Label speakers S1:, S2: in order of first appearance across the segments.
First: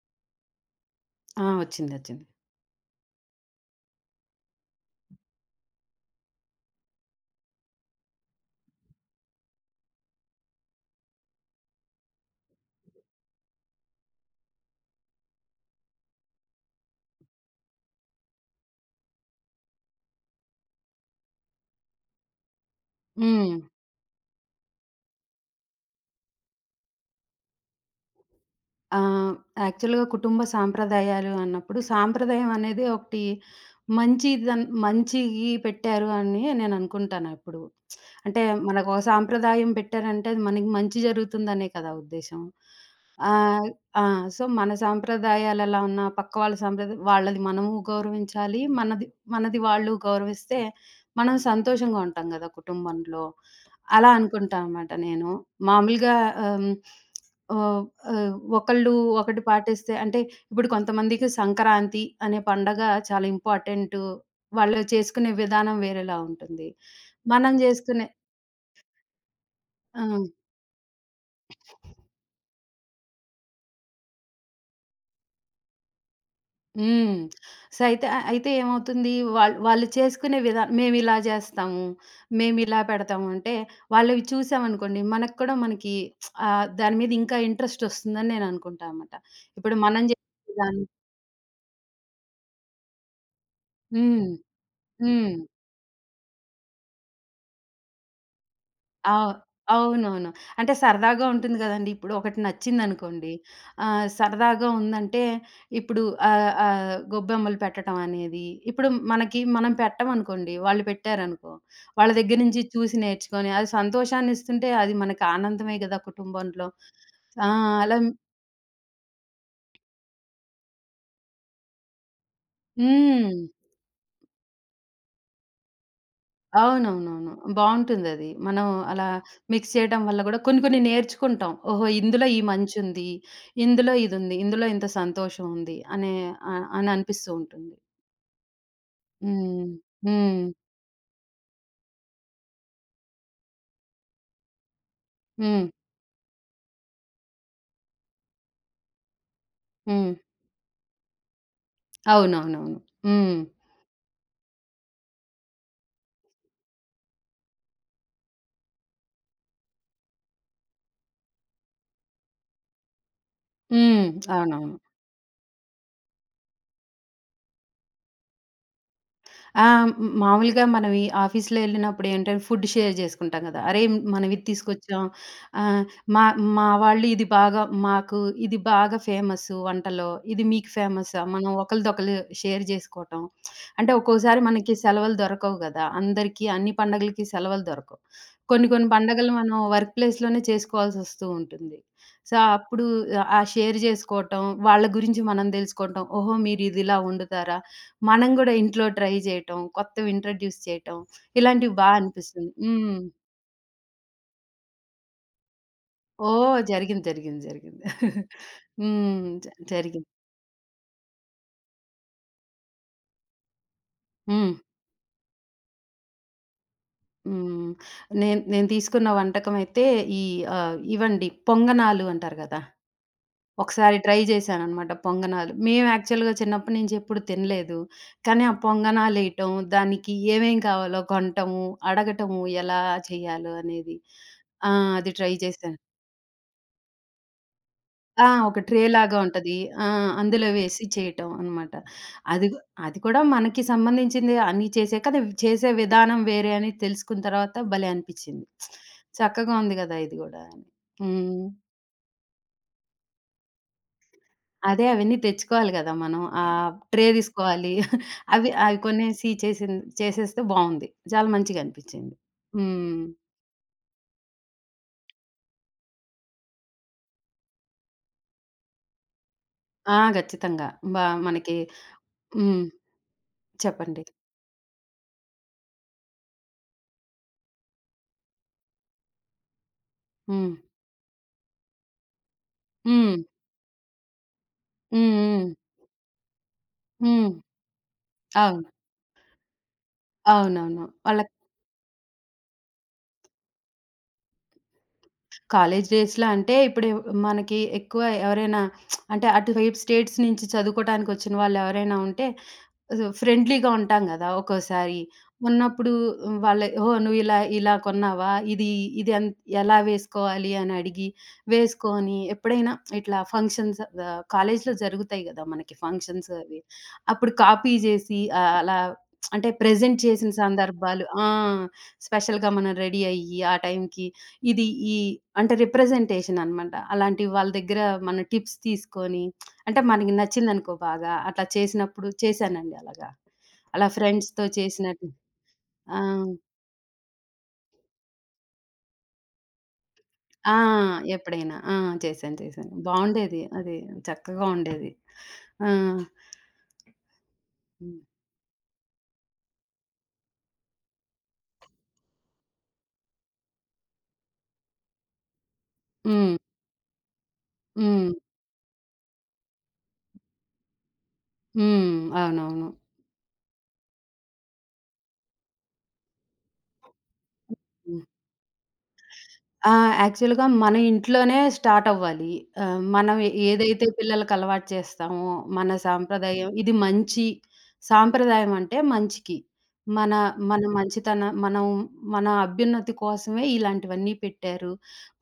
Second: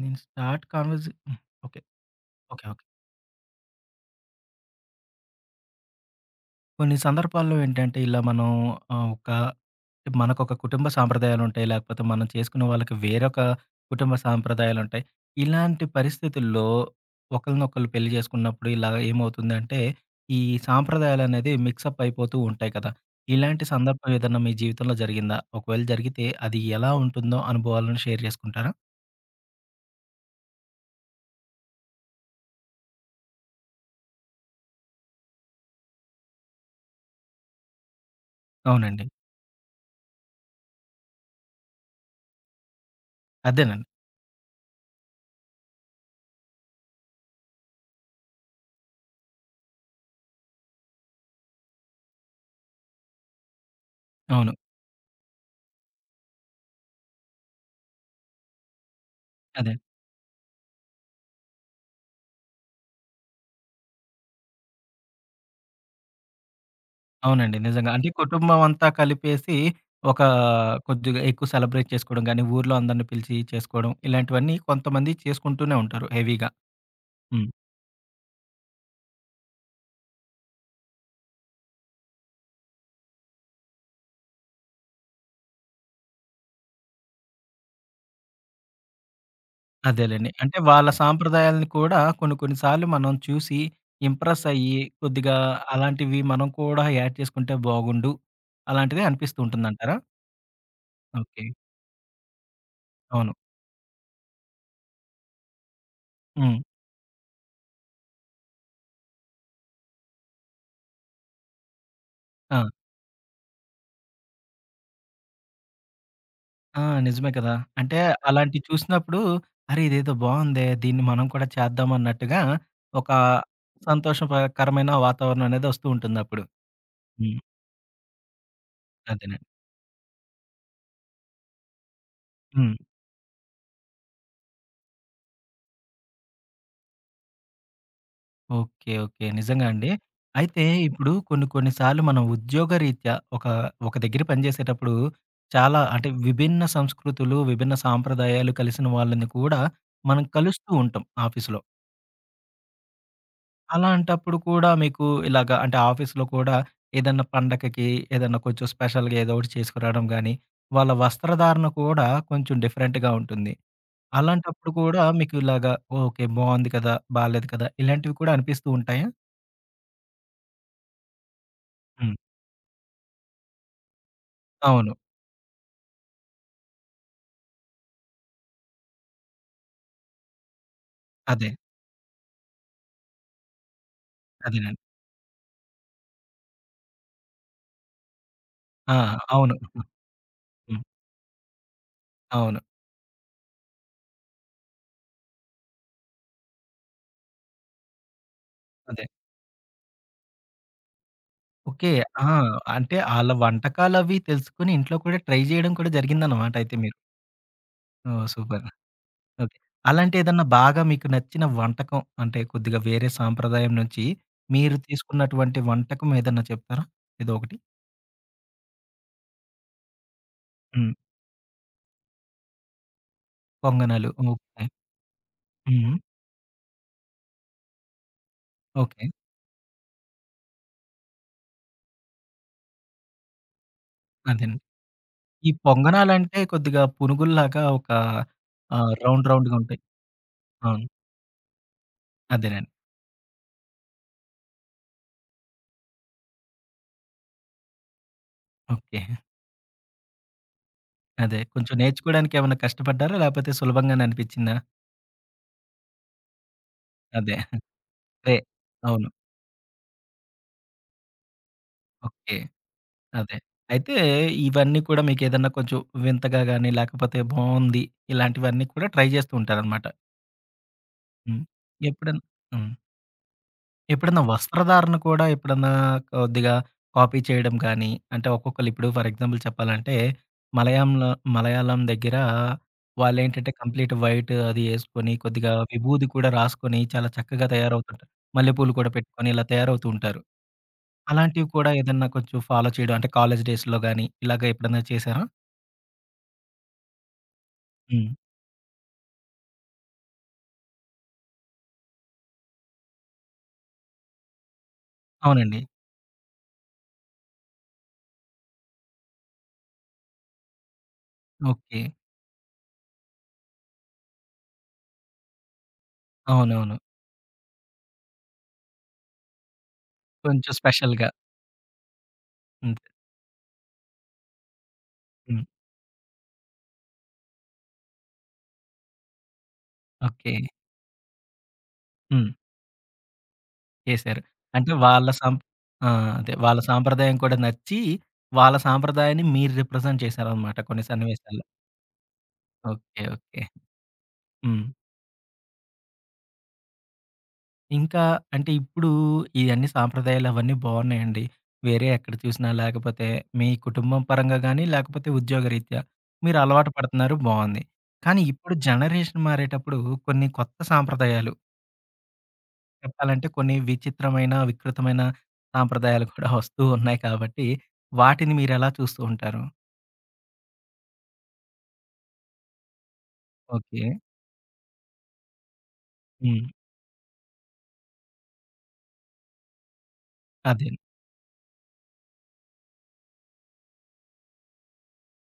S1: నేను start converge హ్మ్.
S2: ఆ!
S1: ఓకే.
S2: వచ్చిందొచ్చింది.
S1: ఓకే. ఓకే. కొన్ని సందర్భాల్లో ఏంటంటే ఇలా మనం ఆహ్, ఒక మనకొక కుటుంబ సాంప్రదాయాలుంటాయి. లేకపోతే మనం చేసుకునే వాళ్ళకి వేరొక కుటుంబ సాంప్రదాయాలుంటాయి. ఇలాంటి పరిస్థితుల్లో ఒకళ్ళనొకళ్ళు పెళ్లి చేసుకున్నప్పుడు ఇలా ఏమవుతుందంటే ఈ సాంప్రదాయాలనేది మిక్సప్ అయిపోతూ ఉంటాయి కదా!
S2: హ్మ్.
S1: ఇలాంటి సందర్భం ఏదన్నా మీ జీవితంలో జరిగిందా? ఒకవేళ జరిగితే అది ఎలా ఉంటుందో అనుభవాలను షేర్ చేసుకుంటారా?
S2: ఆహ్, యాక్చువల్‌గా కుటుంబ సాంప్రదాయాలు అన్నప్పుడు సాంప్రదాయం అనేది ఒకటి మంచియి పెట్టారు అని నేననుకుంటాను ఎప్పుడు. అంటే మనకు ఒక
S1: అవునండి.
S2: సాంప్రదాయం పెట్టారంటే అది మనకి మంచి జరుగుతుందనే కదా ఉద్దేశ్యం. ఆహ్,
S1: అదేనండి.
S2: ఆ! సో, మన సాంప్రదాయాలు ఎలా ఉన్నా పక్క వాళ్ళ సాంప్రదాయం వాళ్ళది మనము గౌరవించాలి. మనది మనది వాళ్ళు గౌరవిస్తే మనం సంతోషంగా ఉంటాం గదా కుటుంబంలో. అలా
S1: అవును.
S2: అనుకుంటా అనమాట నేను. మామూలుగా ఆహ్, ఓహ్, ఆహ్, ఒకళ్ళు ఒకటి
S1: అదే.
S2: పాటిస్తే అంటే ఇప్పుడు కొంతమందికి సంక్రాంతి అనే పండగ చాలా ఇంపార్టెంటు. వాళ్ళు చేసుకునే విధానం వేరేలా ఉంటుంది. మనం
S1: అవునండి. నిజంగా.
S2: చేసుకునే
S1: అంటే కుటుంబం అంతా కలిపేసి
S2: ఆ!
S1: ఒక కొద్దిగా ఎక్కువ సెలబ్రేట్ చేసుకోవడం గాని, ఊర్లో అందరిని పిలిచి చేసుకోవడం ఇలాంటివన్నీ కొంతమంది చేసుకుంటూనే ఉంటారు హెవీగా.
S2: హ్మ్.
S1: హ్మ్.
S2: సో, అయితే ఏమవుతుంది వాళ్ళు చేసుకునే విధానం మేమిలా చేస్తాము, మేమిలా పెడతాము అంటే వాళ్ళవి చూసామనుకోండి మనకు కూడా మనకి దాని మీద ఇంకా ఇంట్రెస్ట్ వస్తుందని నేను అనుకుంటా అనమాట. ఇప్పుడు మనం
S1: అదేలెండి.
S2: చేసే
S1: అంటే
S2: దాన్ని
S1: వాళ్ళ సాంప్రదాయాలను కూడా కొన్ని కొన్ని సార్లు మనం చూసి
S2: హ్మ్.
S1: ఇంప్రెస్ అయ్యి
S2: హ్మ్.
S1: కొద్దిగా అలాంటివి మనం కూడా యాడ్ చేసుకుంటే బాగుండు అలాంటిది
S2: అవ్
S1: అనిపిస్తూ ఉంటుందంటారా?
S2: అవునవును. అంటే సరదాగా
S1: ఓకే.
S2: ఉంటుంది గదండీ! ఇప్పుడు ఒకటి నచ్చిందనుకోండి.
S1: అవును.
S2: సరదాగా ఉందంటే ఇప్పుడు ఆహ్,
S1: హ్మ్.
S2: ఆహ్, గొబ్బెమ్మలు పెట్టటం అనేది, ఇప్పుడు మనకి మనం పెట్టమనుకోండి, వాళ్ళు పెట్టారనుకో, వాళ్ళ దగ్గర
S1: ఆ!
S2: నుంచి చూసి నేర్చుకొని అది సంతోషాన్నిస్తుంటే అది మనకి ఆనందమే గదా! కుటుంబంలో.
S1: ఆ! నిజమే
S2: ఆ!
S1: కదా! అంటే
S2: అలా
S1: అలాంటివి చూసినప్పుడు, అరే! ఇదేదో బావుందే! దీన్ని మనం కూడా చేద్దాం అన్నట్టుగా ఒక
S2: హ్మ్.
S1: సంతోషకరమైన వాతావరణం అనేది వస్తూ ఉంటుందప్పుడు.
S2: అవునవునవును.
S1: హ్మ్.
S2: బావుంటుందది. మనం అలా
S1: అదేనండి.
S2: మిక్స్ చేయడం వల్ల గూడా కొన్ని కొన్ని నేర్చుకుంటాం. ఓహో! ఇందులో ఈ
S1: హ్మ్.
S2: మంచుంది. ఇందులో ఇదుంది. ఇందులో ఇంత సంతోషం ఉంది అనే అని అనిపిస్తూ ఉంటుంది.
S1: ఓకే. ఓకే. నిజంగా
S2: హ్మ్.
S1: అండి.
S2: హ్మ్.
S1: అయితే ఇప్పుడు కొన్ని కొన్ని సార్లు మనం ఉద్యోగరీత్యా ఒక దగ్గర పనిచేసేటప్పుడు
S2: హ్మ్.
S1: చాలా అంటే విభిన్న సంస్కృతులు, విభిన్న సాంప్రదాయాలు కలిసిన వాళ్ళని కూడా
S2: హ్మ్.
S1: మనం కలుస్తూ ఉంటాం ఆఫీస్‌లో.
S2: అవునవునవును. హ్మ్.
S1: అలాంటప్పుడు కూడా మీకు ఇలాగ అంటే ఆఫీస్‌లో కూడా ఏదన్నా పండగకి ఏదన్నా కొంచెం స్పెషల్‌గా ఏదో ఒకటి చేసుకురావడం గాని, వాళ్ళ వస్త్రధారణ కూడా కొంచెం డిఫరెంట్‌గా ఉంటుంది.
S2: హ్మ్.
S1: అలాంటప్పుడు
S2: అవునవును.
S1: కూడా మీకు ఇలాగ ఓకే. బావుంది కదా! బాలేదు కదా! ఇలాంటివి కూడా అనిపిస్తూ ఉంటాయా?
S2: ఆ! హ్మ్. మామూలుగా మనం ఈ ఆఫీస్‌లో ఎళ్ళినప్పుడు
S1: హ్మ్.
S2: ఏంటంటే ఫుడ్ షేర్ చేసుకుంటాం కదా! అరేయ్! మనం ఇది
S1: అవును.
S2: తీసుకొచ్చాం. ఆహ్, మా మా వాళ్ళు ఇది బాగా మాకు ఇది బాగా ఫేమసు వంటలో. ఇది మీకు ఫేమసా?
S1: అదే.
S2: మనం ఒకళ్ళదొకళ్ళు షేర్ చేసుకోవటం. అంటే ఒక్కోసారి మనకి
S1: అదేనండి.
S2: సెలవులు దొరకవు కదా! అందరికీ అన్ని పండగలకి సెలవులు దొరకవు. కొన్ని కొన్ని
S1: ఆ!
S2: పండగలు
S1: అవును.
S2: మనం వర్క్ ప్లేస్‌లోనే
S1: హ్మ్.
S2: చేసుకోవాల్సొస్తూ ఉంటుంది. సో,
S1: అవును.
S2: అప్పుడు ఆ షేర్ చేసుకోవటం, వాళ్ళ గురించి మనం తెలుసుకోవటం. ఓహో! మీరు ఇది ఇలా వండుతారా? మనం గూడా ఇంట్లో
S1: అదే.
S2: ట్రై జేయటం, కొత్తవి ఇంట్రొడ్యూస్ చేయటం, ఇలాంటివి బా
S1: ఓకే. ఆ!
S2: అనిపిస్తుంది.
S1: అంటే
S2: హ్మ్.
S1: ఆళ్ళ వంటకాలవి తెలుసుకొని ఇంట్లో కూడా ట్రై జేయడం కూడా జరిగిందన్నమాట
S2: ఓహ్!
S1: అయితే మీరు.
S2: జరిగింది. జరిగింది. జరిగింది.
S1: ఓహ్! సూపర్.
S2: హ్మ్. జ
S1: ఓకే.
S2: జరిగింది.
S1: అలాంటి ఏదన్నా బాగా మీకు నచ్చిన వంటకం అంటే కొద్దిగా వేరే సాంప్రదాయం నుంచి
S2: హ్మ్.
S1: మీరు తీసుకున్నటువంటి వంటకం ఏదన్నా చెప్తారా? ఏదోకటి.
S2: హ్మ్. నేను నేను తీసుకున్న వంటకమయితే ఈ
S1: హ్మ్.
S2: ఇవండి పొంగనాలు అంటారు గదా! ఒకసారి
S1: పొంగనాలు.
S2: Try
S1: okay.
S2: జేశాననమాట పొంగనాలు. మేము
S1: హ్మ్.
S2: యాక్చువల్‌గా చిన్నప్పటి నుంచి ఎప్పుడు తినలేదు. కానీ ఆ
S1: ఓకే.
S2: పొంగనాలేయటం, దానికి ఏమేం కావాలో కొనటము, అడగటము ఎలా చేయాలో అనేది.
S1: అదేనండి.
S2: ఆ! అది ట్రై
S1: ఈ
S2: చేశాను.
S1: పొంగనాలంటే కొద్దిగా పునుగుల్లాగా ఒక
S2: ఆ! ఒక ట్రే లాగా
S1: రౌండ్
S2: ఉంటది.
S1: రౌండ్‌గా ఉంటాయి.
S2: ఆ! అందులో వేసి
S1: అవును.
S2: చేయటం అనమాట. అది గు
S1: అదేనండి.
S2: అది కూడా మనకి సంబంధించింది అన్నీ చేసాక అది చేసే విధానం వేరే అని తెలుసుకున్న తర్వాత భలే అనిపిచ్చింది.
S1: ఓకే.
S2: చక్కగా ఉంది గదా! ఇది గూడా అని.
S1: అదే.
S2: హ్మ్.
S1: కొంచెం నేర్చుకోవడానికి ఏమన్నా కష్టపడ్డారా? లేకపోతే సులభంగానే అనిపించిందా?
S2: అదే అవన్నీ తెచ్చుకోవాలి గదా! మనం. ఆ ట్రే
S1: అదే.
S2: తీసుకోవాలి.
S1: అదే.
S2: అవి అవి
S1: అవును.
S2: కొనేసి చేసింది చేసేస్తే బావుంది. చాలా మంచిగా అనిపిచ్చింది.
S1: ఓకే.
S2: హ్మ్.
S1: అదే. అయితే ఇవన్నీ కూడా మీకేదన్నా కొంచెం వింతగా గాని, లేకపోతే బావుంది. ఇలాంటివన్నీ కూడా ట్రై జేస్తూ ఉంటారనమాట.
S2: ఆ! ఖచ్చితంగా. బా
S1: హ్మ్.
S2: మనకి
S1: ఎప్పుడన్నా
S2: హ్మ్.
S1: హ్మ్.
S2: చెప్పండి.
S1: ఎప్పుడన్నా వస్త్రధారణ కూడా ఎప్పుడన్నా కొద్దిగా కాపీ చేయడం గాని, అంటే ఒక్కొక్కళ్ళిప్పుడు ఫర్ ఎగ్జాంపుల్ చెప్పాలంటే,
S2: హ్మ్.
S1: మలయాంలో మలయాళం దగ్గర
S2: హ్మ్.
S1: వాళ్ళేంటంటే కంప్లీట్ వైట్ అది యేసుకొని,
S2: హ్మ్. హ్మ్.
S1: కొద్దిగా విభూది కూడా రాసుకొని, చాలా
S2: హ్మ్.
S1: చక్కగా తయారవుతుంటారు.
S2: అవును.
S1: మల్లెపూలు కూడా పెట్టుకొని ఇలా తయారవుతూ ఉంటారు.
S2: అవునవును. వాళ్ళ
S1: అలాంటివి కూడా ఏదన్నా కొంచెం ఫాలో చేయడం అంటే కాలేజ్ డేస్‌లో గాని, ఇలాగ ఎప్పుడన్నా చేశారా?
S2: కాలేజ్ డేస్‌లో అంటే ఇప్పుడు మనకి ఎక్కువ
S1: హ్మ్.
S2: ఎవరైనా అంటే అటువైపు స్టేట్స్ నుంచి చదువుకోవటానికొచ్చిన వాళ్ళెవరైనా ఉంటే సో, ఫ్రెండ్లీగా ఉంటాం గదా! ఒక్కోసారి.
S1: అవునండి.
S2: ఉన్నప్పుడు హ్మ్, వాళ్ళే ఓహ్! నువ్వు ఇలా ఇలా కొన్నావా? ఇది ఇది ఎలా వేసుకోవాలి అని అడిగి
S1: ఓకే.
S2: వేసుకొని ఎప్పుడైనా ఇట్లా ఫంక్షన్స్ కాలేజీలో జరుగుతాయి గదా! మనకి ఫంక్షన్స్ అవి.
S1: అవునవును.
S2: అప్పుడు కాపీ జేసి అలా అంటే ప్రెజెంట్ చేసిన
S1: కొంచెం స్పెషల్‌గా.
S2: సందర్భాలు ఆ! స్పెషల్‌గా మనం
S1: అంతే.
S2: రెడీ అయ్యి ఆ టైంకి ఇది ఈ
S1: హ్మ్.
S2: అంటే రిప్రజెంటేషన్ అనమాట. అలాంటివి వాళ్ళ దగ్గర మన టిప్స్ తీసుకొని అంటే మనకి
S1: ఓకే.
S2: నచ్చిందనుకో బాగా. అట్లా చేసినప్పుడు
S1: హ్మ్.
S2: చేశానండి అలాగా. అలా
S1: చేశారు.
S2: ఫ్రెండ్స్‌తో
S1: అంటే వాళ్ళ
S2: చేసినట్టు
S1: సం ఆ!
S2: ఆ!
S1: అదే వాళ్ళ సాంప్రదాయం కూడా నచ్చి, వాళ్ళ సాంప్రదాయాన్ని మీరు రిప్రజెంట్
S2: ఆ!
S1: చేశారనమాట కొన్ని సన్నివేశాల్లో.
S2: ఎప్పుడైనా. ఆ! చేశాను. చేశాను.
S1: ఓకే.
S2: బావుండేది.
S1: ఓకే.
S2: అది చక్కగా
S1: హ్మ్.
S2: ఉండేది. ఆ! హ్మ్.
S1: ఇంకా అంటే ఇప్పుడు ఇయన్నీ సాంప్రదాయాలు అవన్నీ బావున్నాయండి. వేరే ఎక్కడ చూసినా లేకపోతే మీ కుటుంబం పరంగా గానీ, లేకపోతే ఉద్యోగరీత్యా
S2: హ్మ్.
S1: మీరు అలవాటు పడుతున్నారు బావుంది.
S2: హ్మ్.
S1: కానీ ఇప్పుడు జనరేషన్ మారేటప్పుడు కొన్ని కొత్త సాంప్రదాయాలు
S2: హ్మ్. అవునవును.
S1: చెప్పాలంటే కొన్ని విచిత్రమైన, వికృతమైన సాంప్రదాయాలు కూడా వస్తూ ఉన్నాయి కాబట్టి,
S2: హ్మ్.
S1: వాటిని మీరెలా చూస్తూ ఉంటారు?
S2: ఆ! యాక్చువల్‌గా మన ఇంట్లోనే స్టార్ట్ అవ్వాలి. మనం
S1: ఓకే.
S2: ఏదైతే పిల్లలకి అలవాటు చేస్తామో, మన
S1: హ్మ్.
S2: సాంప్రదాయం ఇది మంచి సాంప్రదాయం అంటే మంచికి. మన మన
S1: అదే.
S2: మంచితనం మనం మన అభ్యున్నతి కోసమే ఇలాంటివన్నీ పెట్టారు.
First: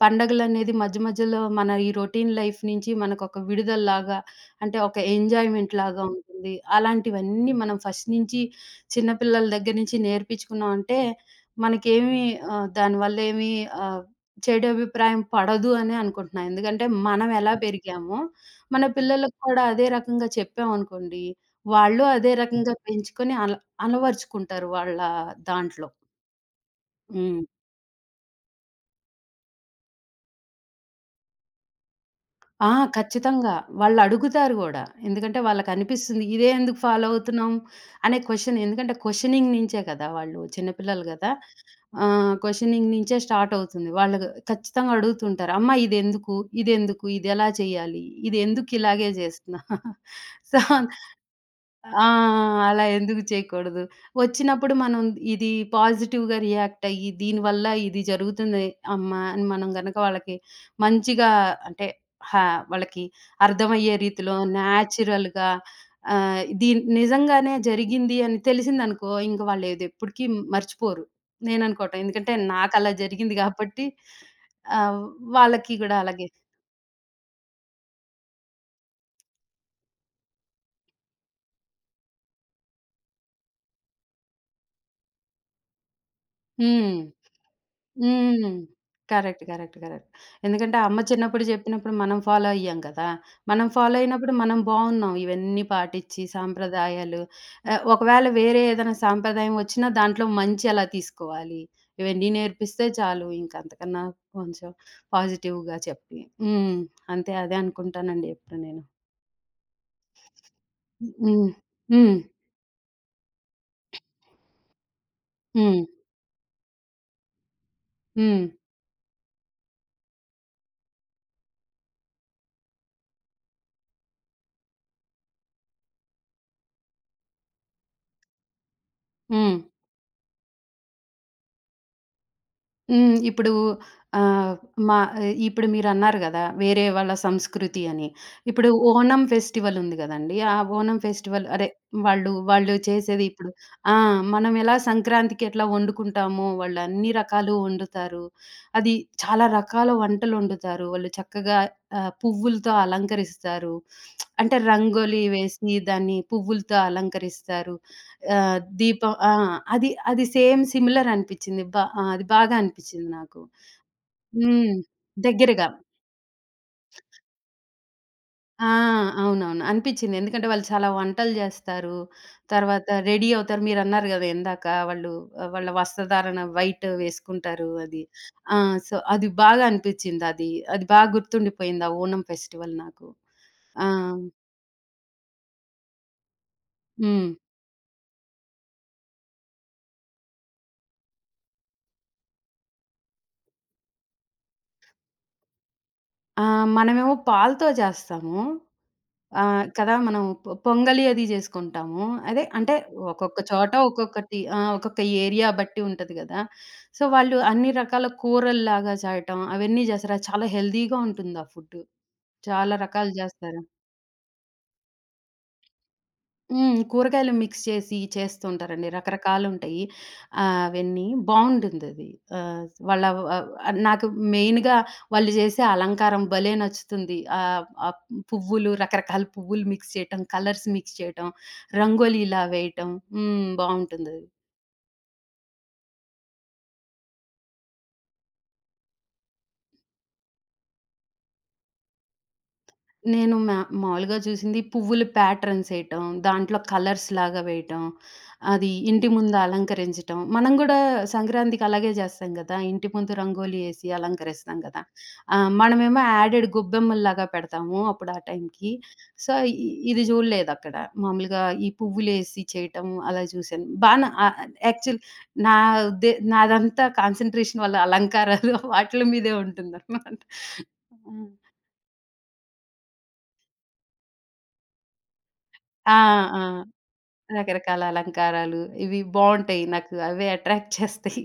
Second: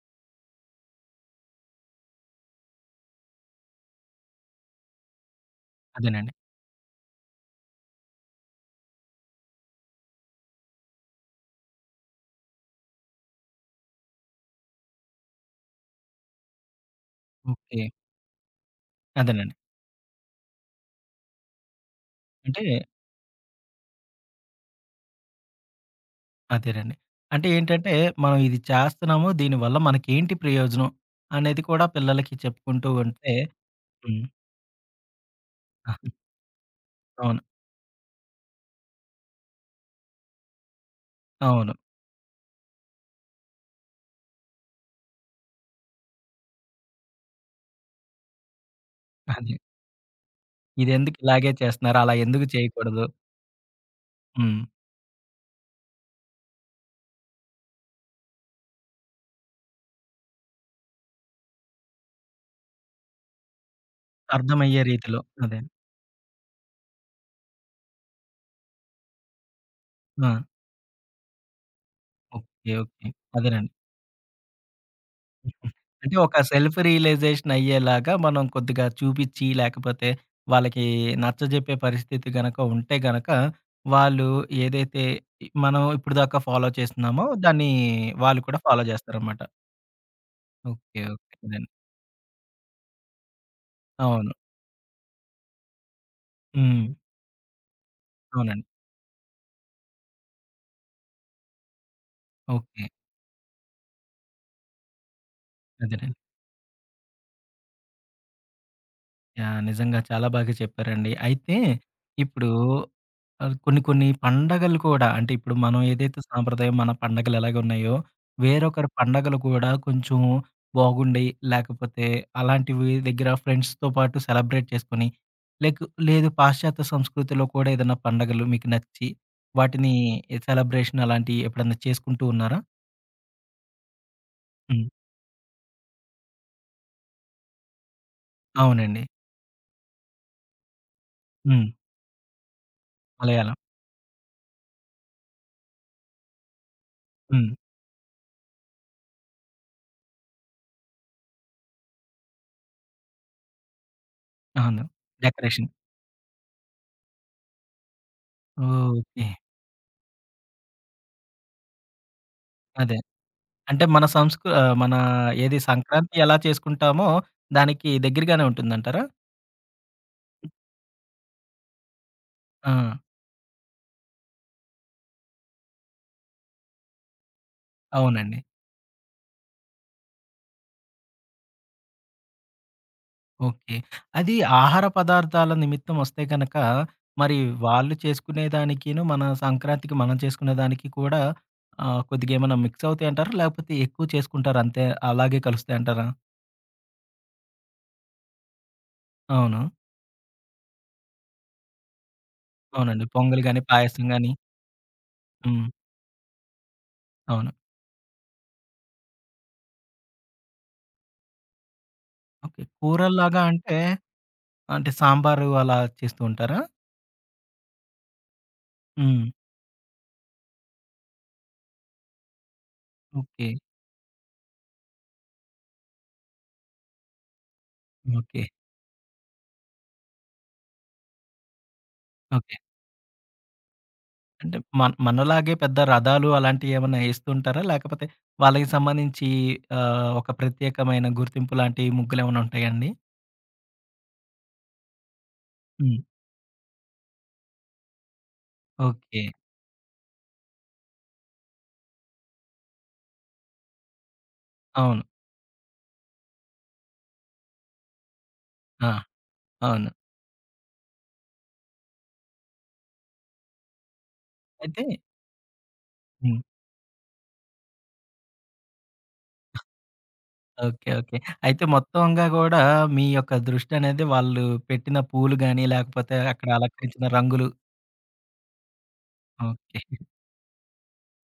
S2: పండగలనేది మధ్య మధ్యలో మన ఈ రొటీన్ లైఫ్ నుంచి మనకొక విడుదలలాగా అంటే ఒక ఎంజాయ్‌మెంట్ లాగా
S1: అదేనండి.
S2: ఉంటుంది. అలాంటివన్నీ మనం ఫస్ట్ నుంచి చిన్న పిల్లల దగ్గర నుంచి నేర్పించుకున్నాం అంటే మనకేమి దానివల్ల ఏమి ఆహ్ చెడు అభిప్రాయం పడదు అనే అనుకుంటున్నాను. ఎందుకంటే మనం ఎలా
S1: ఓకే.
S2: పెరిగామో, మన పిల్లలకు
S1: అదేనండి.
S2: కూడా అదే రకంగా చెప్పామనుకోండి, వాళ్ళు అదే
S1: అంటే
S2: రకంగా పెంచుకొని అలవరుచుకుంటారు వాళ్ళ దాంట్లో.
S1: అదేనండి.
S2: హ్మ్.
S1: అంటే ఏంటంటే, మనం ఇది చేస్తున్నాము, దీనివల్ల మనకేంటి ప్రయోజనం అనేది కూడా పిల్లలకి
S2: ఆ!
S1: చెప్పుకుంటూ ఉంటే
S2: ఖచ్చితంగా.
S1: హ్మ్.
S2: వాళ్ళడుగుతారు గూడా. ఎందుకంటే వాళ్ళకనిపిస్తుంది. ఇదే ఎందుకు ఫాలో
S1: అవును.
S2: అవుతున్నాం అనే క్వెషన్ ఎందుకంటే క్వెషనింగ్ నించే కదా! వాళ్ళు చిన్న పిల్లలు గదా!
S1: అవును.
S2: క్వెషనింగ్ నించే స్టార్ట్ అవుతుంది. వాళ్ళు ఖచ్చితంగా అడుగుతుంటారు. అమ్మ ఇదెందుకు? ఇదెందుకు? ఇదెలా చేయాలి? ఇది ఎందుకు ఇలాగే
S1: అదే.
S2: జేస్తున్నా? సో
S1: ఇదెందుకు ఇలాగే చేస్తున్నారు?
S2: ఆ!
S1: అలా ఎందుకు
S2: అలా
S1: చేయకూడదు?
S2: ఎందుకు చేయకూడదు?
S1: హ్మ్.
S2: వచ్చినప్పుడు మనం ఇది పాజిటివ్‌గా రియాక్ట్ అయ్యి, దీనివల్ల ఇది జరుగుతుంది అమ్మా! అని మనం గనక వాళ్ళకి మంచిగా అంటే హా వాళ్ళకి అర్థమయ్యే రీతిలో
S1: అర్థమయ్యే రీతిలో.
S2: న్యాచురల్‌గా
S1: అదే.
S2: ఇది నిజంగానే జరిగింది అని తెలిసిందనుకో, ఇంక వాళ్ళు ఇది ఎప్పటికీ
S1: ఆ!
S2: మర్చిపోరు. నేననుకోవటం. ఎందుకంటే
S1: ఓకే.
S2: నాకు అలా
S1: ఓకే.
S2: జరిగింది
S1: అదేనండి.
S2: కాబట్టి ఆహ్, వాళ్ళకి కూడా
S1: అంటే
S2: అలాగే
S1: ఒక సెల్ఫ్ రియలైజేషన్ అయ్యేలాగా మనం కొద్దిగా చూపిచ్చి, లేకపోతే వాళ్ళకి నచ్చజెప్పే పరిస్థితి గనక ఉంటే గనక, వాళ్ళు ఏదైతే మనం ఇప్పటిదాకా ఫాలో
S2: హ్మ్.
S1: చేస్తున్నామో దాన్ని వాళ్ళు
S2: హ్మ్.
S1: కూడా ఫాలో జేస్తారనమాట.
S2: కరెక్ట్. కరెక్ట్. కరెక్ట్. ఎందుకంటే
S1: ఓకే.
S2: అమ్మ
S1: ఓకే.
S2: చిన్నప్పుడు
S1: అదేనండి.
S2: చెప్పినప్పుడు మనం ఫాలో అయ్యాం కదా! మనం ఫాలో
S1: అవును.
S2: అయినప్పుడు మనం బావున్నాం. ఇవన్నీ పాటిచ్చి
S1: హ్మ్.
S2: సాంప్రదాయాలు ఒకవేళ వేరే
S1: అవునండి.
S2: ఏదైనా సాంప్రదాయం వచ్చినా దాంట్లో మంచి ఎలా తీసుకోవాలి. ఇవన్నీ
S1: ఓకే.
S2: నేర్పిస్తే చాలు. ఇంక అంతకన్నా కొంచెం పాజిటివ్‌గా
S1: అదేనండి.
S2: చెప్పి హ్మ్. అంతే అదే అనుకుంటానండి ఎప్పుడు నేను.
S1: యాహ్! నిజంగా చాలా బాగా చెప్పారండి.
S2: హ్మ్.
S1: అయితే
S2: హ్మ్.
S1: ఇప్పుడు కొన్ని కొన్ని పండగలు కూడా అంటే ఇప్పుడు మనం
S2: హ్మ్.
S1: ఏదైతే సాంప్రదాయం మన పండగలు ఎలాగున్నాయో,
S2: హ్మ్.
S1: వేరొకరి పండగలు కూడా కొంచెం బాగుండయి, లేకపోతే అలాంటివి దగ్గర ఫ్రెండ్స్‌తో పాటు సెలబ్రేట్ చేసుకొని, లేక్ లేదు పాశ్చాత్య సంస్కృతిలో కూడా ఏదైనా పండగలు మీకు నచ్చి,
S2: హ్మ్. హ్మ్.
S1: వాటిని సెలబ్రేషన్ అలాంటివి ఎప్పుడన్నా చేసుకుంటూ ఉన్నారా?
S2: హ్మ్. ఇప్పుడు ఆహ్,
S1: హ్మ్.
S2: మా ఇప్పుడు మీరన్నారు గదా! వేరే వాళ్ళ సంస్కృతి అని. ఇప్పుడు
S1: అవునండి.
S2: ఓనం ఫెస్టివల్ ఉంది గదండీ! ఆ ఓనం ఫెస్టివల్
S1: హ్మ్.
S2: అదే వాళ్ళు చేసేది ఇప్పుడు
S1: మలయాళం.
S2: ఆ! మనం ఎలా సంక్రాంతికి ఎట్లా వండుకుంటామో, వాళ్ళు అన్ని
S1: హ్మ్.
S2: రకాలు వండుతారు. అది చాలా రకాల వంటలొండుతారు. వాళ్ళు చక్కగా పువ్వులతో అలంకరిస్తారు. అంటే
S1: అవును.
S2: రంగోలి
S1: డెకరేషన్.
S2: వేసి దాన్ని పువ్వులతో అలంకరిస్తారు. దీపం
S1: ఓకే.
S2: ఆ! అది అది సేమ్ సిమిలర్ అనిపిచ్చింది. బా అది బాగా
S1: అదే.
S2: అనిపిచ్చింది నాకు.
S1: అంటే మన సంస్కృ
S2: హ్మ్.
S1: ఆహ్, మన ఏది
S2: దగ్గరగా.
S1: సంక్రాంతి ఎలా చేసుకుంటామో దానికి దగ్గరగానే
S2: ఆ!
S1: ఉంటుందంటారా?
S2: అవునవును. అనిపిచ్చింది. ఎందుకంటే వాళ్ళు చాలా వంటలు జేస్తారు.
S1: ఆ!
S2: తర్వాత రెడీ అవుతారు. మీరన్నారు గదా! ఇందాక వాళ్ళు వాళ్ళ వస్త్రధారణ వైట్ వేసుకుంటారు అది.
S1: అవునండి.
S2: ఆ! సో, అది బాగా అనిపిచ్చింది. అది, అది బాగా గుర్తుండిపోయింది ఆ ఓణం ఫెస్టివల్ నాకు.
S1: ఓకే.
S2: ఆ!
S1: అది ఆహార పదార్థాల నిమిత్తం వస్తే గనక,
S2: హ్మ్.
S1: మరి వాళ్ళు చేసుకునే దానికిను, మన సంక్రాంతికి మనం చేసుకునే దానికి కూడా కొద్దిగా ఏమన్నా మిక్స్ అవుతాయంటారా? లేకపోతే ఎక్కువ చేసుకుంటారా అంతే అలాగే కలుస్తాయంటారా?
S2: ఆ! మనమేమో పాలతో జేస్తాము. ఆ!
S1: అవును.
S2: కదా! మనం పొంగలి అది జేసుకుంటాము. అదే అంటే
S1: అవునండి.
S2: ఒక్కొక్క
S1: పొంగల్ గాని,
S2: చోట
S1: పాయసం గాని.
S2: ఒక్కొక్కటి ఆ! ఒక్కొక్క ఏరియా
S1: హ్మ్.
S2: బట్టి ఉంటది గదా! సో, వాళ్ళు
S1: అవును.
S2: అన్ని రకాల కూరల్లాగా చేయటం అవన్నీ జేస్తారు. అది చాలా హెల్తీగా ఉంటుంది ఆ ఫుడ్.
S1: ఓకే.
S2: చాలా రకాలు
S1: కూరల్లాగా
S2: జేస్తారు.
S1: అంటే, అంటే సాంబారు అలా చేస్తూ ఉంటారా?
S2: హ్మ్. కూరగాయలు మిక్స్ చేసి చేస్తుంటారండి.
S1: హ్మ్.
S2: రకరకాలుంటాయి. అవన్నీ బావుంటుందది. ఆహ్, వాళ్ళ
S1: ఓకే.
S2: ఆహ్, నాకు మెయిన్‌గా వాళ్ళు చేసే అలంకారం భలే నచ్చుతుంది. ఆ
S1: ఓకే.
S2: పువ్వులు రకరకాల పువ్వులు మిక్స్ చేయటం, కలర్స్ మిక్స్ చేయటం, రంగోలీలా
S1: ఓకే.
S2: వేయటం హ్మ్. బావుంటుందది.
S1: అంటే మన మనలాగే పెద్ద రథాలు అలాంటియేమన్నా ఏస్తుంటారా? లేకపోతే వాళ్ళకి సంబంధించి ఒక ప్రత్యేకమైన గుర్తింపు లాంటి ముగ్గులేమన్నా ఉంటాయా అండి?
S2: నేను మా మామూలుగా చూసింది పువ్వులు ప్యాటర్న్స్
S1: హ్మ్.
S2: ఏయటం. దాంట్లో కలర్స్ లాగా వేయటం. అది ఇంటి
S1: ఓకే.
S2: ముందు అలంకరించటం. మనం గూడా సంక్రాంతికి అలాగే జేస్తాం గదా! ఇంటి ముందు రంగోలి యేసి అలంకరిస్తాం గదా!
S1: అవును.
S2: మనమేమో యాడెడ్ గొబ్బెమ్మల్లాగా పెడతాము అప్పుడు ఆ టైంకి.
S1: ఆ!
S2: సో, ఇ
S1: అవును.
S2: ఇది జూడలేదక్కడ. మామూలుగా ఈ పువ్వులేసి చేయటం అలా చూశాను. బానే ఆహ్,
S1: అయితే
S2: యాక్చువల్ నా ఉద్దే
S1: హ్మ్.
S2: నాదంతా కాన్సంట్రేషన్ వాళ్ళ అలంకారాలు వాటిల మీదే ఉంటుందనమాట.
S1: ఓకే. ఓకే. అయితే మొత్తంగా గూడా మీ యొక్క దృష్టనేది వాళ్ళు పెట్టిన పూలు గాని,
S2: ఆ!
S1: లేకపోతే
S2: ఆ!
S1: అక్కడ అలంకరించిన రంగులు
S2: రకరకాల అలంకారాలు ఇవి బావుంటాయి.
S1: ఓకే.
S2: నాకు అవే అట్రాక్ట్ చేస్తాయి.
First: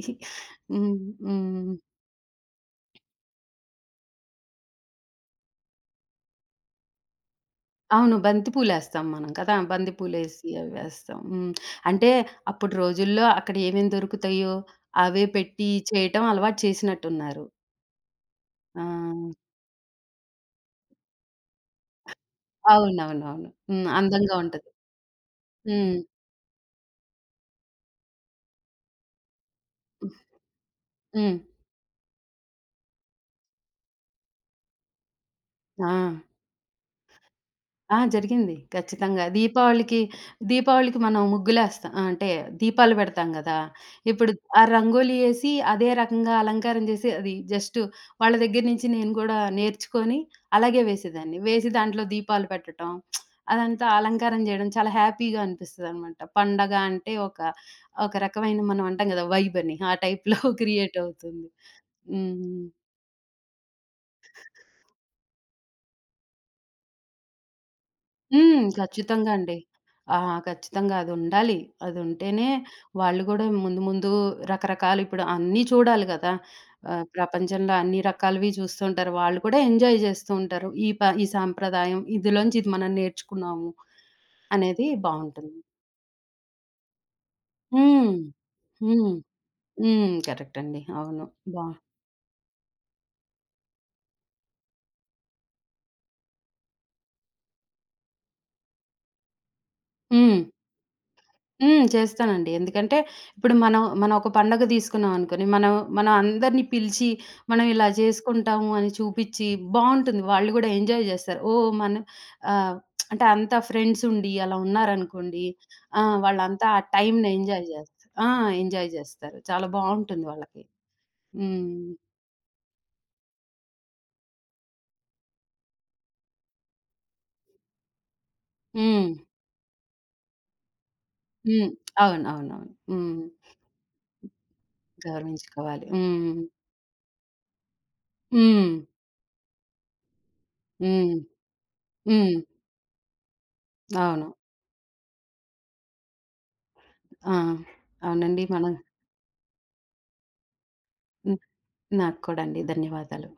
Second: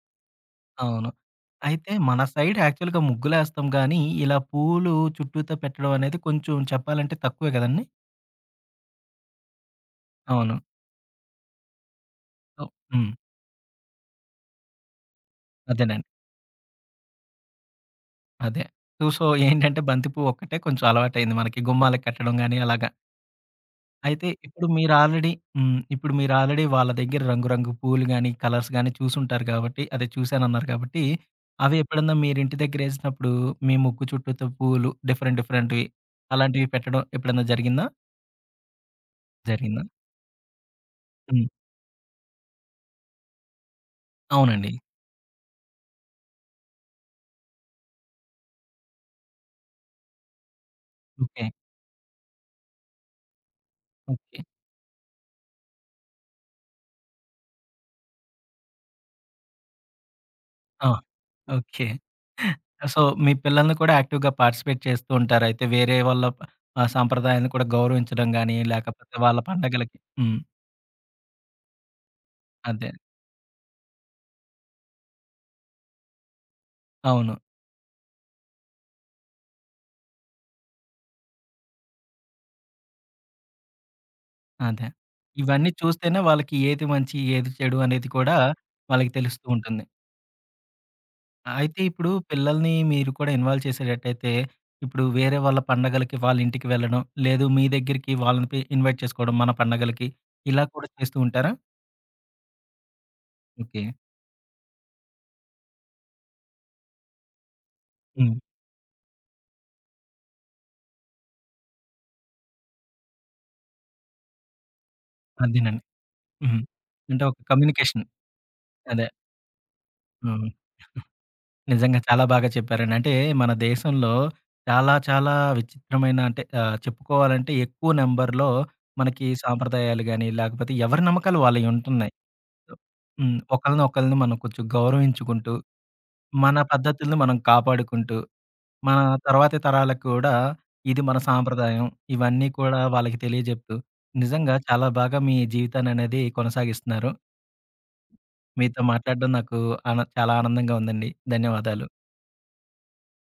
S2: హ్మ్.
S1: అవును.
S2: హ్మ్.
S1: అయితే మన సైడ్ యాక్చువల్‌గా ముగ్గులేస్తాం గానీ, ఇలా పూలు చుట్టూతా పెట్టడం అనేది కొంచెం చెప్పాలంటే తక్కువే గదండీ!
S2: అవును. బంతి పూలేస్తాం మనం కదా! బంతి పూలేసి
S1: అవును.
S2: అవి వేస్తాం. హ్మ్. అంటే
S1: ఓహ్!
S2: అప్పుడు
S1: హ్మ్.
S2: రోజుల్లో అక్కడ ఏమేం దొరుకుతాయో అవే పెట్టి
S1: అదేనండి.
S2: చేయటం అలవాటు చేసినట్టున్నారు.
S1: అదే.
S2: ఆ!
S1: సో, ఏంటంటే బంతి పువ్వు ఒక్కటే కొంచెం అలవాటయింది మనకి. గుమ్మాలకి కట్టడం గాని అలాగా.
S2: అవునవునవును. హ్మ్.
S1: అయితే
S2: అందంగా
S1: ఇప్పుడు
S2: ఉంటది.
S1: మీరు ఆల్రెడీ హ్మ్.
S2: హ్మ్.
S1: ఇప్పుడు మీరు ఆల్రెడీ వాళ్ళ దగ్గర రంగు రంగు పూలు గాని, కలర్స్ గాని చూసుంటారు కాబట్టి అదే చూసానన్నారు కాబట్టి,
S2: హ్మ్.
S1: అవి ఎప్పుడన్నా మీరింటి దగ్గరేసినప్పుడు మీ ముక్కు చుట్టూతో పూలు డిఫరెంట్ డిఫరెంట్‌వి
S2: ఆ!
S1: అలాంటివి పెట్టడం ఎప్పుడన్నా జరిగిందా?
S2: ఆ! జరిగింది. ఖచ్చితంగా.
S1: జరిగిందా?
S2: దీపావళికి, దీపావళికి మనం
S1: హ్మ్.
S2: ముగ్గులేస్తాం. అంటే దీపాలు పెడతాం గదా! ఇప్పుడు ఆ
S1: అవునండి.
S2: రంగోలి యేసి అదే రకంగా అలంకారం జేసి అది జస్ట్ వాళ్ళ దగ్గర నుంచి నేను గూడా నేర్చుకొని అలాగే వేసేదాన్ని.
S1: ఓకే.
S2: వేసి దాంట్లో దీపాలు పెట్టటం, అదంతా
S1: ఓకే.
S2: అలంకారం జేయడం చాలా హ్యాపీగా అనిపిస్తదనమాట. పండగ అంటే ఒక, ఒక రకమైన మనం అంటాం గదా! వైబని. ఆ టైప్‌లో
S1: ఆ!
S2: క్రియేట్ అవుతుంది.
S1: ఓకే.
S2: హ్మ్.
S1: సో, మీ పిల్లల్ని కూడా యాక్టివ్‌గా పార్టిసిపేట్ చేస్తూ ఉంటారయితే. వేరే వాళ్ళ సాంప్రదాయాన్ని కూడా గౌరవించడం గాని,
S2: హ్మ్.
S1: లేకపోతే
S2: ఖచ్చితంగా
S1: వాళ్ళ
S2: అండి.
S1: పండగలకి
S2: ఆ!
S1: హ్మ్.
S2: ఖచ్చితంగా అదుండాలి. అదుంటేనే
S1: అదే.
S2: వాళ్ళు గూడా ముందు ముందు రకరకాలు ఇప్పుడు అన్నీ చూడాలి గదా!
S1: అవును.
S2: ప్రపంచంలో అన్ని రకాలవి చూస్తుంటారు. వాళ్ళు కూడా ఎంజాయ్ జేస్తూ ఉంటారు. ఈ సాంప్రదాయం ఇదిలోంచి ఇది మనం నేర్చుకున్నాము
S1: అదే.
S2: అనేది బావుంటుంది.
S1: ఇవన్నీ చూస్తేనే వాళ్ళకి ఏది మంచి, ఏది చెడు అనేది
S2: హ్మ్.
S1: కూడా వాళ్ళకి
S2: హ్మ్.
S1: తెలుస్తూ ఉంటుంది.
S2: హ్మ్. కరెక్ట్ అండి. అవును. బా
S1: అయితే ఇప్పుడు పిల్లల్ని మీరు కూడా ఇన్వాల్వ్ చేసేటట్టయితే, ఇప్పుడు వేరే వాళ్ళ పండగలకి వాళ్ళ ఇంటికి వెళ్ళడం, లేదు మీ దగ్గరికి వాళ్ళని ఇన్వైట్ చేసుకోవడం మన పండగలకి,
S2: హ్మ్.
S1: ఇలా కూడా చేస్తూ ఉంటారా?
S2: హ్మ్. చేస్తానండి. ఎందుకంటే ఇప్పుడు
S1: ఓకే.
S2: మనం ఒక పండగ తీసుకున్నాం అనుకోని, మనం మనం అందరిని పిలిచి, మనం ఇలా
S1: హ్మ్.
S2: చేసుకుంటాము అని చూపిచ్చి బావుంటుంది. వాళ్ళు గూడా ఎంజాయ్ జేస్తారు. ఓహ్! మనం ఆహ్, అంటే అంతా ఫ్రెండ్స్ ఉండి అలా ఉన్నారనుకోండి,
S1: అదేనండి.
S2: ఆ!
S1: హుహు.
S2: వాళ్ళంతా ఆ
S1: అంటే
S2: టైమ్‌ని
S1: ఒక
S2: ఎంజాయ్
S1: కమ్యూనికేషన్.
S2: జేస్తారు. ఆ! ఎంజాయ్
S1: అదే.
S2: జేస్తారు. చాలా బావుంటుంది
S1: హ్మ్.
S2: వాళ్ళకి. హ్మ్.
S1: నిజంగా చాలా బాగా చెప్పారండి. అంటే మన దేశంలో చాలా చాలా విచిత్రమైన అంటే చెప్పుకోవాలంటే ఎక్కువ నెంబర్‌లో
S2: హ్మ్.
S1: మనకి సాంప్రదాయాలు గాని, లేకపోతే ఎవరి నమ్మకాలు వాళ్ళయి
S2: హ్మ్.
S1: ఉంటున్నాయి.
S2: అవును. అవునవును. హ్మ్.
S1: హ్మ్. ఒకళ్ళని ఒకళ్ళని మనం కొంచెం గౌరవించుకుంటూ,
S2: గౌరవించుకోవాలి. హ్మ్.
S1: మన పద్ధతులను మనం కాపాడుకుంటూ,
S2: హ్మ్.
S1: మన తర్వాతి తరాలకు కూడా ఇది మన
S2: హ్మ్.
S1: సాంప్రదాయం.
S2: హ్మ్.
S1: ఇవన్నీ కూడా వాళ్ళకి తెలియజెప్తూ,
S2: అవును.
S1: నిజంగా చాలా బాగా మీ జీవితాన్ని అనేది కొనసాగిస్తున్నారు.
S2: ఆ! అవునండి. మనం
S1: మీతో మాట్లాడడం నాకు చాలా ఆనందంగా ఉందండి. ధన్యవాదాలు.
S2: నాకు కూడా అండి. ధన్యవాదాలు.